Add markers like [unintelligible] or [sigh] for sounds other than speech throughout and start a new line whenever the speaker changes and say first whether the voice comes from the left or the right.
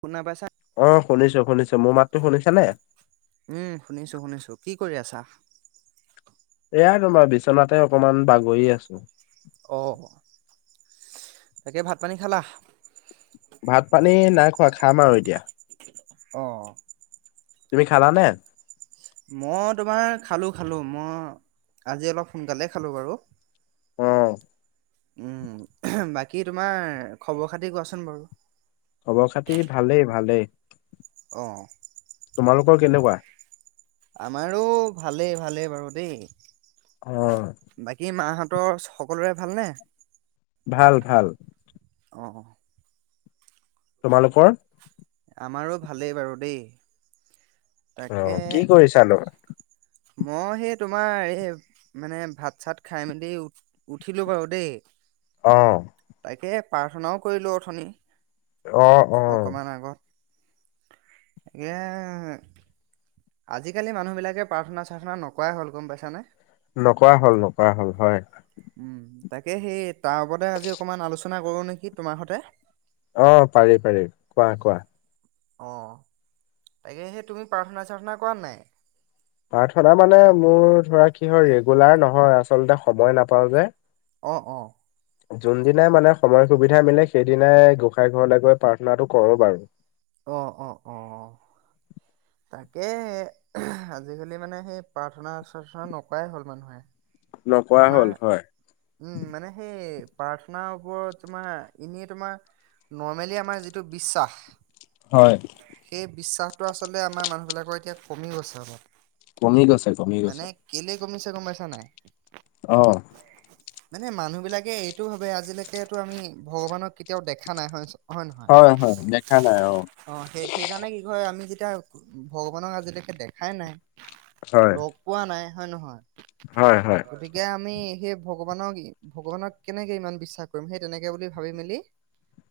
right: শুনা পাইছা
left: অ', শুনিছো-শুনিছো, মোৰ মাত
right: উম', শুনিছো শুনিছো, কি কৰি আছা?
left: এয়া তোমাৰ বিচনাতে অকমান বাগৰি আছো।
right: অ', তাকে ভাত পানী খালা?
left: ভাত পানী নাই খোৱা, খাম আৰু এতিয়া
right: অ'
left: তুমি খালা নে?
right: মই তোমাৰ খালো-খালো, মই আজি অলপ সোনকালে খালো বাৰু
left: অ'
right: উম', বাকী তোমাৰ খবৰ খাতি কোৱাচোন বাৰু
left: খবৰ খাতি ভালেই-ভালেই,
right: অ'।
left: তোমালোকৰ কেনেকুৱা?
right: আমাৰো ভালেই-ভালেই বাৰু দেই।
left: অ'।
right: বাকী মাহঁতৰ সকলোৰে ভালনে?
left: ভাল-ভাল।
right: অ', অ'।
left: তোমালোকৰ?
right: আমাৰো ভালেই বাৰু দেই।
left: অ
right: তাকে
left: কি কৰিছানো
right: মই সেই তোমাৰ এই মানে ভাত-চাত খাই মেলি উঠিলো বাৰু দেই।
left: অ'।
right: তাকে প্ৰাৰ্থনাও কৰিলোঁ অথনি,
left: অ অ
right: অকণমান আগত। এ আজিকালি মানুহ বিলাকে প্ৰাৰ্থনা-চাৰ্থনা নকৰাই হ'ল গম পাইছানে?
left: নকৰা হ'ল, নকৰা হ'ল, হয়।
right: উম', তাকে সেই তাৰ ওপৰতে আজি অকমান আলোচনা কৰো নেকি তোমাৰ সতে?
left: অ', পাৰি-পাৰি, কোৱা-কোৱা।
right: অ', তাকে সেই তুমি প্ৰাৰ্থনা-চাৰ্থনা কৰা নাই?
left: প্ৰাৰ্থনা মানে মোৰ ধৰা কি হয়, ৰেগুলাৰ নহয়, আচলতে সময় নাপাও যে
right: অ', অ'।
left: যোন দিনাই মানে সময় সুবিধা মিলে সেইদিনাই গোঁসাই ঘৰলে গৈ প্ৰাৰ্থনাটো কৰো বাৰু।
right: অ', অ', অ'। তাকেহে, আজিকালি মানে সেই, প্ৰাৰ্থনা-চাৰ্থনা নকৰাই হ'ল মানুহে।
left: নকৰা
right: তোমাৰ,
left: হ'ল হয়।
right: উম', মানে সেই প্ৰাৰ্থনাৰ ওপৰত তোমাৰ, এনেই তোমাৰ নৰ্মেলি আমাৰ যিটো বিশ্বাস
left: হয়।
right: সেই বিশ্বাসটো আচলতে আমাৰ মানুহবিলাকৰ এতিয়া কমি গৈছে অলপ।
left: কমি গৈছে, কমি
right: মানে
left: গৈছে।
right: কেলে কমিছে গ'মপাইছা নাই?
left: অ'।
right: মানে মানুহে বিলাকে এইটো ভাবে আজিলৈকেতো আমি ভগৱানক কেতিয়াও দেখা নাই হয় নহয়
left: হয়, হয় দেখা নাই অ'।
right: অ', সেই সেইকাৰণে কি কয় আমি যেতিয়া ভগৱানক আজিলৈকে দেখাই নাই
left: হয়
right: লগ পোৱা নাই হয়
left: হয় হয়
right: নহয় গতিকে আমি সেই ভগৱানক ভগৱানক কেনেকে ইমান বিশ্বাস কৰিম সেই তেনেকে বুলি ভাবি মেলি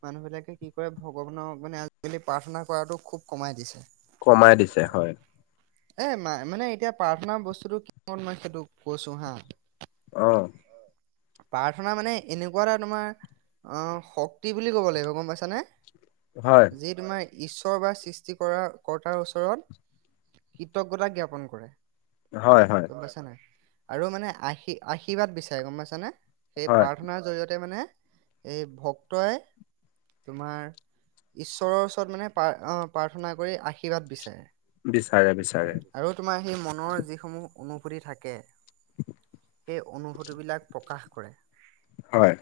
right: মানুহ বিলাকে কি কৰে ভগৱানক মানে আজিকালি প্ৰাৰ্থনা কৰাটো খুব কমাই দিছে।
left: কমাই দিছে হয়।
right: এ মা মানে এতিয়া প্ৰাৰ্থনা বস্তুতটো কি মই সেইটো কৈছোঁ [unintelligible]
left: অ'।
right: প্ৰাৰ্থনা মানে এনেকুৱা এটা তোমাৰ অহ শক্তি বুলি ক'ব লাগিব গ'ম পাইছানে।
left: হয়।
right: যি তোমাৰ ঈশ্বৰ বা সৃষ্টি কৰা-কৰ্তাৰ ওচৰত কৃতজ্ঞতা জ্ঞাপন কৰে।
left: হয়, হয়।
right: গ'ম পাইছানে আৰু মানে আশী আশীৰ্বাদ বিচাৰে গ'ম পাইছানে। সেই
left: হয়
right: প্ৰাৰ্থনাৰ জৰিয়তে মানে এই ভক্তয়ে তোমাৰ ঈশ্বৰৰ ওচৰত মানে আহ প্ৰাৰ্থনা কৰি আশীৰ্বাদ বিচাৰে।
left: বিচাৰে
right: দি
left: বিচাৰে
right: খাৰ দি আৰু তোমাৰ সেই মনৰ যি সমূহ অনুভূতি থাকে সেই অনুভূতিবিলাক প্ৰকাশ কৰে।
left: হয়।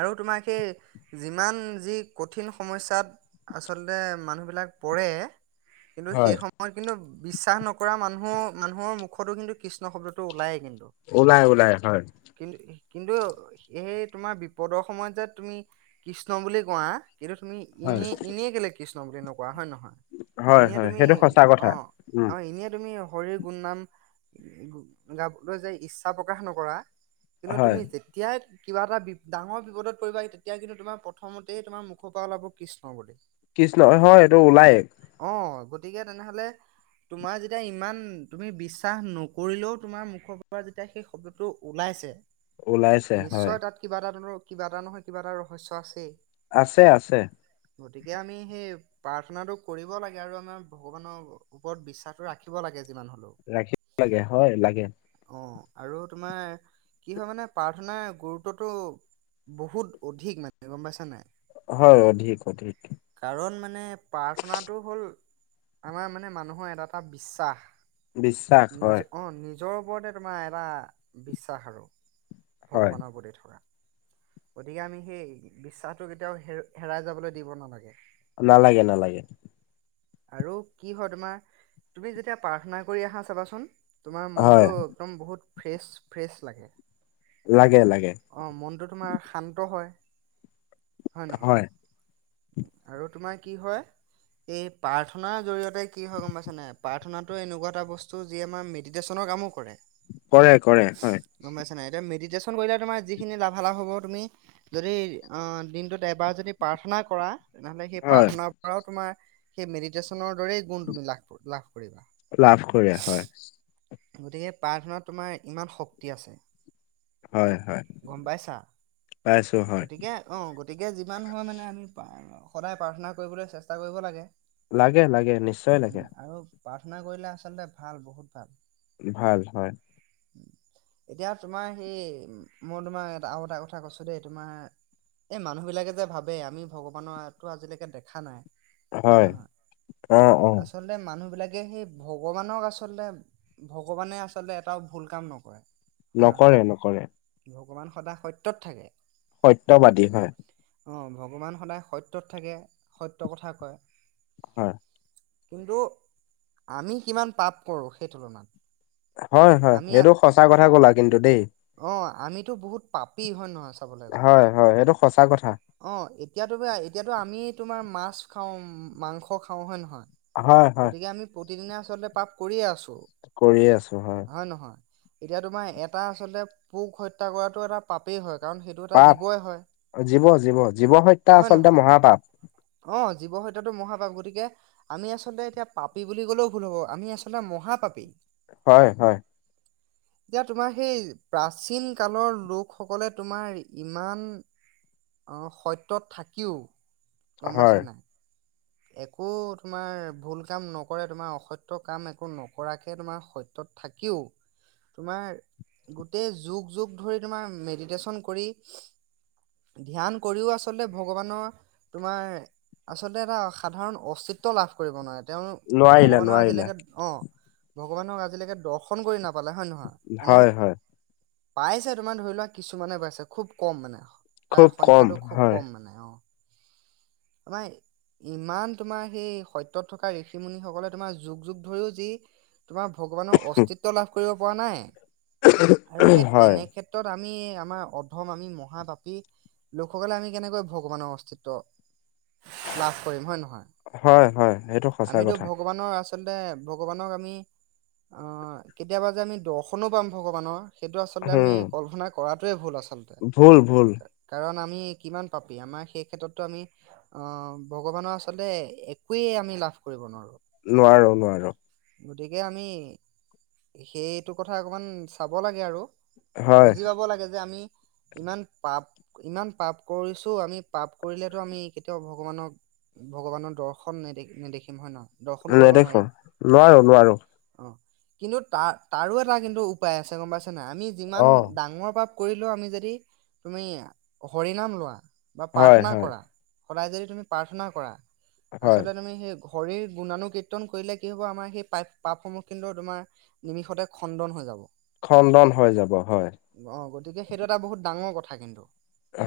right: আৰু তোমাৰ সেই যিমান যি কঠিন সমস্যাত আচলতে মানুহবিলাক পৰে কিন্তু
left: হয়
right: সেই সময় কিন্তু বিশ্বাস নকৰা মানুহ মানুহৰ মুখতো কিন্তু কৃষ্ণ শব্দটো ওলায়েই কিন্তু।
left: ওলাই, ওলাই হয়।
right: কিন্তু, কিন্তু সেই তোমাৰ বিপদৰ সময়ত যে তুমি কৃষ্ণ বুলি কোৱা, কিন্তু তুমি
left: হয়
right: এনে এনেয়ে কেলে কৃষ্ণ বুলি নকোৱা হয় নে নহয়।
left: হয়
right: এনে
left: হয়
right: তুমি
left: সেইটো সঁচা কথা
right: অ',
left: উম।
right: অ', এনেয়ে তুমি শৰীৰ গুণ নাম গাবলৈ যে ইচ্ছা প্ৰকাশ নকৰা কিন্তু
left: হয়
right: তুমি যেতিয়াই কিবা এটা বি ডাঙৰ বিপদত পৰিব তেতিয়া কিন্তু তোমাৰ প্ৰথমতেই তোমাৰ মুখৰ পৰা ওলাব কৃষ্ণ বুলি।
left: কৃষ্ণ হয় এইটো ওলায়।
right: অ', গতিকে তেনেহলে তোমাৰ যেতিয়া ইমান তুমি বিশ্বাস নকৰিলেও তোমাৰ মুখৰ পৰা যেতিয়া সেই শব্দটো ওলাইছে
left: ওলাইছে হয়
right: নিশ্চয় তাত কিবা এটা কিবা এটা নহয় কিবা এটা ৰহস্য আছেই।
left: আছে, আছে।
right: গতিকে আমি সেই প্ৰাৰ্থনাটো কৰিব লাগে আৰু আমাৰ ভগৱানৰ ওপৰত বিশ্বাসটো ৰাখিব লাগে যিমান হ'লেও।
left: ৰাখিব লাগে হয় লাগে।
right: অ', আৰু তোমাৰ কি হয় মানে প্ৰাৰ্থনাৰ গুৰুত্বটো বহুত অধিক মানে গ'ম পাইছা নাই।
left: হয় অধিক, অধিক।
right: কাৰণ মানে প্ৰাৰ্থনাটো হ'ল আমাৰ মানে মানুহৰ এটা এটা বিশ্বাস
left: বিশ্বাস হয়
right: নিজৰ অ' নিজৰ ওপৰতে তোমাৰ এটা বিশ্বাস আৰু।
left: হয়
right: ভগৱানৰ প্ৰতি থকা। গতিকে আমি সেই বিশ্বাসটো কেতিয়াও হেৰাই যাবলৈ দিব নালাগে।
left: নালাগে নালাগে।
right: আৰু কি হয় তোমাৰ, তুমি যেতিয়া প্ৰাৰ্থনা কৰি আহা চাবাচোন। তোমাৰ মনটো
left: হয়
right: একদম বহুত ফ্ৰেছ ফ্ৰেছ লাগে।
left: লাগে লাগে।
right: অ' মনটো তোমাৰ শান্ত হয়, হয় নহয়? আৰু তোমাৰ কি হয় এই প্ৰাৰ্থনাৰ জৰিয়তে কি হয় গম পাইছানে, প্ৰাৰ্থনাটো এনেকুৱা এটা বস্তু যি আমাৰ ম মেডিটেশ্যনৰ কামো কৰে।
left: কৰে কৰে হয়।
right: গম পাইছা নাই, এতিয়া মেডিটেশ্যন কৰিলে তোমাৰ যিখিনি লাভালভ হ'ব তুমি যদি, দিনটোত এবাৰ যদি প্ৰাৰ্থনা কৰা, তেনেহ'লে সেই
left: হয়
right: প্ৰাৰ্থনাৰ পৰাও তোমাৰ সেই মেডিটেচনৰ দৰেই গুণ তুমি লাভ, লাভ কৰিবা।
left: লাভ কৰে হয়।
right: গতিকে প্ৰাৰ্থনাত তোমাৰ ইমান শক্তি আছে।
left: হয় হয়
right: গম পাইছা,
left: পাইছো হয়
right: গতিকে অ' গতিকে যিমান হয় মানে আমি সদায় প্ৰাৰ্থনা কৰিবলৈ চেষ্টা কৰিব লাগে।
left: লাগে লাগে নিশ্চয় লাগে।
right: উম আৰু প্ৰাৰ্থনা কৰিলে আচলতে ভাল, বহুত ভাল।
left: ভাল হয়।
right: এতিয়া তোমাৰ সেই, মই তোমাৰ এ আৰু এটা কথা কৈছো দেই তোমাৰ এই মানুহবিলাকে যে ভাবে, আমি ভগৱানৰটো আজিলৈকে দেখা নাই। হয় নহয়,
left: অ অ
right: আচলতে মানুহ বিলাকে সেই ভগৱানক আচলতে ভগৱানে আচলতে এটাও ভুল কাম নকৰে, হয় নহয়?
left: নকৰে নকৰে
right: ভগৱান সদায় সত্যত থাকে।
left: সত্যবাদী হয়।
right: অ' ভগৱান সদায় সত্যত থাকে, সত্য কথা কয়।
left: হয়।
right: কিন্তু, আমি কিমান পাপ কৰোঁ সেই তুলনাত।
left: হয় হয়,
right: আমি
left: এইটো সঁচা কথা ক'লা কিন্তু দেই।
right: অ', আমিতো বহুত পাপি হয় নহয় চাবলৈ গ'লে?
left: হয় হয়, সেইটো সঁচা কথা।
right: অ' এতিয়াতো, এতিয়াতো আমি তোমাৰ মাছ খাওঁ, মাংস খাওঁ, হয়নে নহয়?
left: হয় হয়
right: গতিকে আমি প্ৰতিদিনে আচলতে পাপ কৰিয়ে আছো।
left: কৰিয়ে আছো হয়।
right: হয় নহয়, এতিয়া তোমাৰ এটা আচলতে পোক হত্যা কৰাটো এটা পাপেই হয়, কাৰণ সেইটো এটা
left: পাপ
right: জীৱই হয়।
left: জীৱ জীৱ, জীৱ হত্যা
right: হয়
left: আচলতে
right: নহয়
left: মহাপাপ।
right: অ', জীৱ হত্যাটো মহাপাপ, গতিকে আমি আচলতে এতিয়া পাপী বুলি ক'লেও ভুল হব, আমি আচলতে মহাপাপী।
left: হয় হয়।
right: [inaudible] এতিয়া তোমাৰ সেই প্ৰাচীন কালৰ লোকসকলে তোমাৰ ইমান অ' সত্যত, থাকিও, গম পাইচা
left: হয়
right: নাই? একো তোমাৰ ভুল, কাম নকৰে তোমাৰ অসত্য, কাম একো নকৰাকে তোমাৰ সত্য তত থাকিও তোমাৰ, গোটেই যুগ যুগ ধৰি তোমাৰ মেডিটেশ্যন, কৰি ধ্যান, কৰিও আচলতে ভগৱানৰ, তোমাৰ আচলতে এটা সাধাৰণ অস্তিত্ব লাভ কৰিব নোৱাৰে তেওঁল
left: নোৱাৰিলে
right: ভগৱানৰ,
left: নোৱাৰিলে
right: আজিলৈকে অ ভগৱানক আজিলৈকে দৰ্শ ফোন কৰি নাপালে হয় নহয় মানে।
left: হয় হয়
right: পাইছে তোমাৰ ধৰি লোৱা কিছুমানে পাইছে খুব কম মানে তাৰ
left: খুব কম
right: সংখ্যটো খুব
left: হয়
right: কম মানে অ [inaudible] ইমান তোমাৰ সেই সত্যত, থকা ঋষি, মুুনি সকলে তোমাৰ যুগ যুগ ধৰিও যি তোমাৰ ভগৱানৰ অস্তিত্ব লাভ কৰিব পৰা নাই। আৰু সেই
left: হয়
right: তেনেক ক্ষেত্ৰত আমি আমাৰ অধম আমি মহাপাপী, লোকসকলে আমি কেনেকৈ ভগৱানৰ, অস্তিত্ব। লাভ কৰিম হয়ে নহয়।
left: হয় হয় সেইটো সঁচা
right: আমিতো
left: কথা
right: ভগৱানৰ, আচ আচলতে ভগৱানক, আমি অ কেতিয়াবা যে আমি দৰ্শনো পাম ভগৱানৰ। সেইটো আচলতে আমি
left: উম
right: কল্পনা কৰাটোৱে ভুল আচলতে
left: ভুল ভুল
right: কাৰণ আমি কিমান পাপী, আমাৰ সেই ক্ষেত্ৰতো আমি। অ ভগৱানৰ, আচলতে একুইয়ে আমি লাভ কৰিব নোৱাৰো।
left: নোৱাৰো নোৱাৰো।
right: গতিকে আমি, সেইটো কথা অকমান চাব লাগে আৰু।
left: হয়
right: বুজি পাব লাগে যে আমি ইমান পাপ, ইমান পাপ কৰিছো। আমি পাপ কৰিলেতো আমি এতিয়াও ভগৱানক, ভগৱানৰ দৰ্শন নেদে নেদেখিম হয় নে নহয়? দৰ্শন কৰিব
left: নেদেখো
right: নোৱাৰিম।
left: নোৱাৰো নোৱাৰো
right: অ কিন্তু তাৰ তাৰো এটা কিন্তু উপায় আছে গম পাইছে নাই আমি যিমান
left: অ
right: ডাঙৰ পা কৰিলেও আমি যদি তুমি হৰিনাম, লোৱা বা
left: হয়
right: প্ৰাৰ্থনা,
left: হয়
right: কৰা। সদায় যদি তুমি প্ৰাৰ্থনা, কৰা।
left: হয়
right: আচলতে তুমি সেই হৰিৰ গুণানুকীৰ্তন, কৰিলে কি হ'ব আমাৰ সেই পাই পাপসমূহ তোমাৰ নিমিষতে খণ্ডন হৈ যাব।
left: খণ্ডন হৈ যাব হয়।
right: অ গতিকে সেইটো এটা বহুত ডাঙৰ কথা। কিন্তু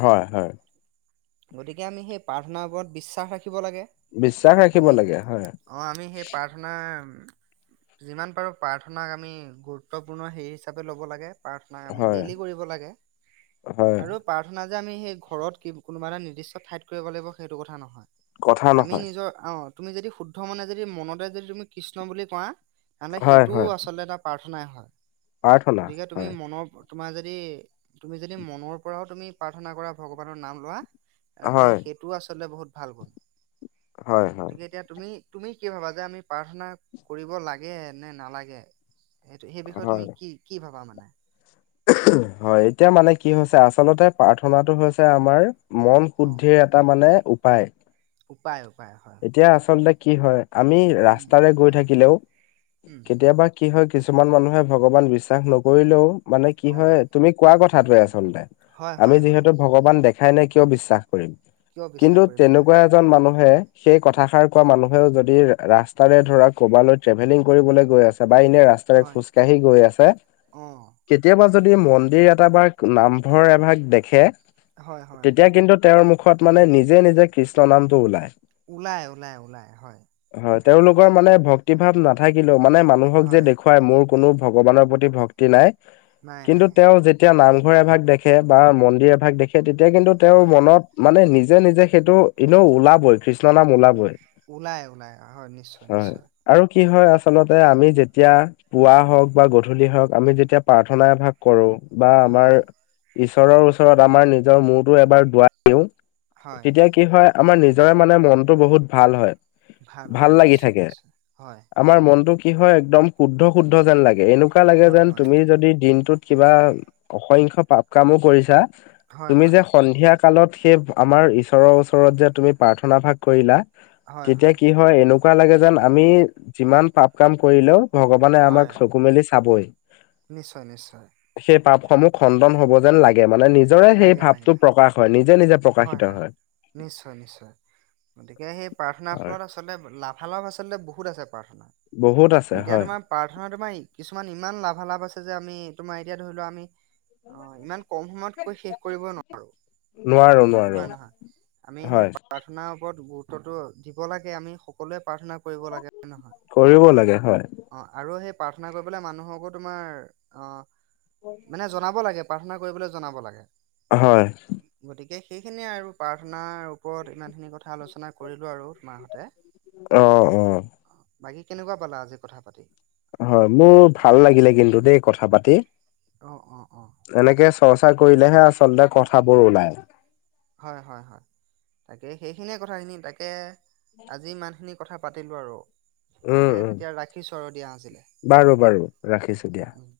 left: হয় হয়।
right: গতিকে আমি সেই প্ৰাৰ্থনাৰ, ওপৰত বিশ্বাস ৰাখিব লাগে।
left: বিশ্বাস ৰাখিব
right: আমি
left: লাগে হয়
right: অ আমি সেই প্ৰাৰ্থনা প্ৰাৰ্থনা যিমান পাৰো প্ৰাৰ্থনাক, আমি গুৰুত্বপূৰ্ণ সেই হিচাপে ল'ব লাগে। প্ৰাৰ্থনা, আমি
left: হয়
right: ডেইলি কৰিব লাগে।
left: হয়
right: আৰু প্ৰাৰ্থনা, যে আমি সেই ঘৰত কোনোবা এটা নিৰ্দিষ্ট ঠাই কৰিব লাগিব সেইটো কথা নহয়।
left: কথা
right: আমি
left: নহয়
right: নিজৰ অ তুমি যদি শুদ্ধ মনে যদি মনতে যদি তুমি কৃষ্ণ, বুলি কোৱা। তেহ'লে
left: হয় হয়
right: সেইটোও আচলতে এটা প্ৰাৰ্থনাই হয়।
left: প্ৰাৰ্থনা
right: গতিকে তুমি
left: হয়
right: মনৰ তোমাৰ যদি তুমি যদি মনৰ পৰাও তুমি প্ৰাৰ্থনা কৰা। ভগৱানৰ নাম লোৱা তেনেহ'লে
left: হয়
right: এইটো আচলতে বহুত ভাল গুণ
left: হয় হয়
right: গতিকে এতিয়া তুমি তুমি কি ভাবা যে আমি প্ৰাৰ্থনা, কৰিব লাগে নে নালাগে। সেইটো, সেই বিষয়ে তুমি
left: হয়
right: কি, কি ভাবা মানে?
left: হয়, এতিয়া মানে কি হৈছে আচলতে, প্ৰাৰ্থনাটো হৈছে আমাৰ মন
right: অ'
left: শুদ্ধিৰ এ এটা মানে উপায়।
right: উপায় উপায়, হয়।
left: এতিয়া আচলতে কি হয়? আমি
right: উম,
left: ৰাস্তাৰে গৈ থাকিলেও,
right: উম,
left: কেতিয়াবা কি হয়, কিছুমান মানুহে ভগৱান বিশ্বাস নকৰিলেও, মানে কি হয়?
right: অ'
left: তুমি কোৱা কথাটোৱেই আচলতে,
right: হয়
left: আমি
right: হয় হয়।
left: যিহেতু ভগৱান দেখাই নাই, কিয় বিশ্বাস কৰিম?
right: কিয় বিশ্বাস
left: কিন্তু
right: কৰিম হয়
left: তেনেকুৱা এজন মানুহে সেই কথাষাৰ কোৱা মানুহেও যদি, ৰাস্তাৰে ধৰা কবালৈ ট্ৰেভেলিং কৰিবলৈ গৈ আছে বা এনে ৰা স্তাৰে
right: হয়
left: খোজকাঢ়ি গৈ আছে।
right: অঁ
left: কেতিয়াবা যদি মন্দিৰ এটা বা নামঘৰ এভাগ দেখে
right: হয় হয়
left: তেতিয়া কিন্তু তেওঁৰ মুখত মানে, নিজে নিজে কৃষ্ণ নামটো ওলায়।
right: ওলায় ওলায় ওলায়, হয়।
left: হয়, তেওঁলোকৰ মানে ভক্তি ভাৱ নাথাকিলেও, মানে মানুহক যে
right: হয়
left: দেখুৱাই, মোৰ কোনো ভগৱানৰ প্ৰতি ভক্তি নাই,
right: নাই
left: কিন্তু
right: নাই
left: তেওঁ তেতিয়া নামঘৰ এভাগ দেখে বা মন্দিৰ এভাগ দেখে, তেতিয়া কিন্তু তেওঁৰ
right: হয়
left: মনত মানে নিজে নিজে সেইটো, ইনেও ওলাবই খ্ৰীষ্ট
right: ওলাই ওলাই হয়, নিশ্চয়
left: হয়।
right: নিশ্চয়।
left: আৰু কি হয় আচলতে, আমি যেতিয়া পুৱা হওক বা গধূলি হওঁক, আমি যেতিয়া প্ৰাৰ্থনা এভাগ কৰো বা
right: হয়
left: আমাৰ ঈশ্বৰৰ ওচৰত আমাৰ নিজৰ মূৰতো এবাৰ দুৱাই দিওঁ।
right: হয়
left: তেতিয়া কি হয়? আমাৰ নিজৰে মানে মনটো বহুত ভাল হয়। ভাল
right: হয়
left: লাগি
right: নিশ্চয়
left: থাকে।
right: নিশ্চয় হয়
left: আমাৰ মনটো কি হয়? একদম শুদ্ধ শুদ্ধ যেন লাগে, এনেকুৱা লাগে
right: হয়
left: যেন
right: হয়
left: তুমি যদি দিনটোত কিবা অসংখ্য পাপ কামো কৰিছা,
right: হয়
left: তুমি
right: হয়
left: যে সন্ধিয়া কালত সেই আমাৰ ঈশ্বৰৰ ওচৰত যে তুমি প্ৰাৰ্থনা ভাগ কৰিলা তেতিয়া কি হয়? এনেকুৱা লাগে যেন, আমি যিমান পাপ কাম কৰিলেও ভগৱানে আমাক
right: হয়
left: চকু মেলি চাবই।
right: নিশ্চয় নিশ্চয়।
left: সেই পাপসমূহ খণ্ডন হব যেন লাগে, মানে নিজৰে সেই
right: লাগে
left: ভাপটো
right: লাগে
left: প্ৰকাশ হয়, নিজে নিজে
right: হয় হয়, নিশ্চয় নিশ্চয়, গতিকে সেই প্ৰাৰ্থনাৰ
left: হয়
right: ফলত আচ আচলতে, লাভালাভ আচলতে বহুত আছে প্ৰাৰ্থনাৰ।
left: বহুত আছে, হয়।
right: প্ৰাৰ্থনাৰ তোমাৰ কিছুমান ইমান লাভালাভ আছে যে, আমি তোমাৰ এতিয়া ধৰি লোৱা আমি, অ', ইমান কম সময়ত কৰি শেষ কৰিব [unintelligible]
left: নোৱাৰোঁ।
right: হয় নে নহয়? আমি সেই প্ৰাৰ্থনাৰ ওপৰত গুৰুত্বটো দিব লাগে, আমি সকলোৱেই প্ৰাৰ্থনা কৰিব লাগে নহয়
left: কৰিবও লাগে হয়।
right: অ' আৰু সেই প্ৰাৰ্থনা কৰিবলৈ মানুহকো তোমাৰ অ', মানে জনাব লাগে। প্ৰাৰ্থনা কৰিবলৈ জনাব লাগে।
left: হয়।
right: গতিকে সেইখিনিয়েই আৰু, প্ৰাৰ্থনাৰ ওপৰত ইমানখিনি কথা আলোচনা কৰিলো আৰু তোমাৰসৈতে।
left: অ', অ'।
right: অ', বাকী কেনেকুৱা পালা আজি কথা পাতি?
left: হয়, মোৰ ভাল লাগিলে কিন্তু দেই, কথা পাতি।
right: অ' অ' অ'।
left: এনেকে চৰ্চা কৰিলেহে আচলতে কথাবোৰ ওলায়।
right: হয়, হয়, হয়। তাকে সেইখিনিয়ে কথাখিনি, তাকে আজি ইমানখিনি কথা পাতিলোঁ আৰু।
left: উম
right: তাকে
left: উম
right: তেতিয়া ৰাখি আৰু দিয়া আজিলে
left: বাৰু বাৰু ৰাখিছো দিয়া
right: উম, উম।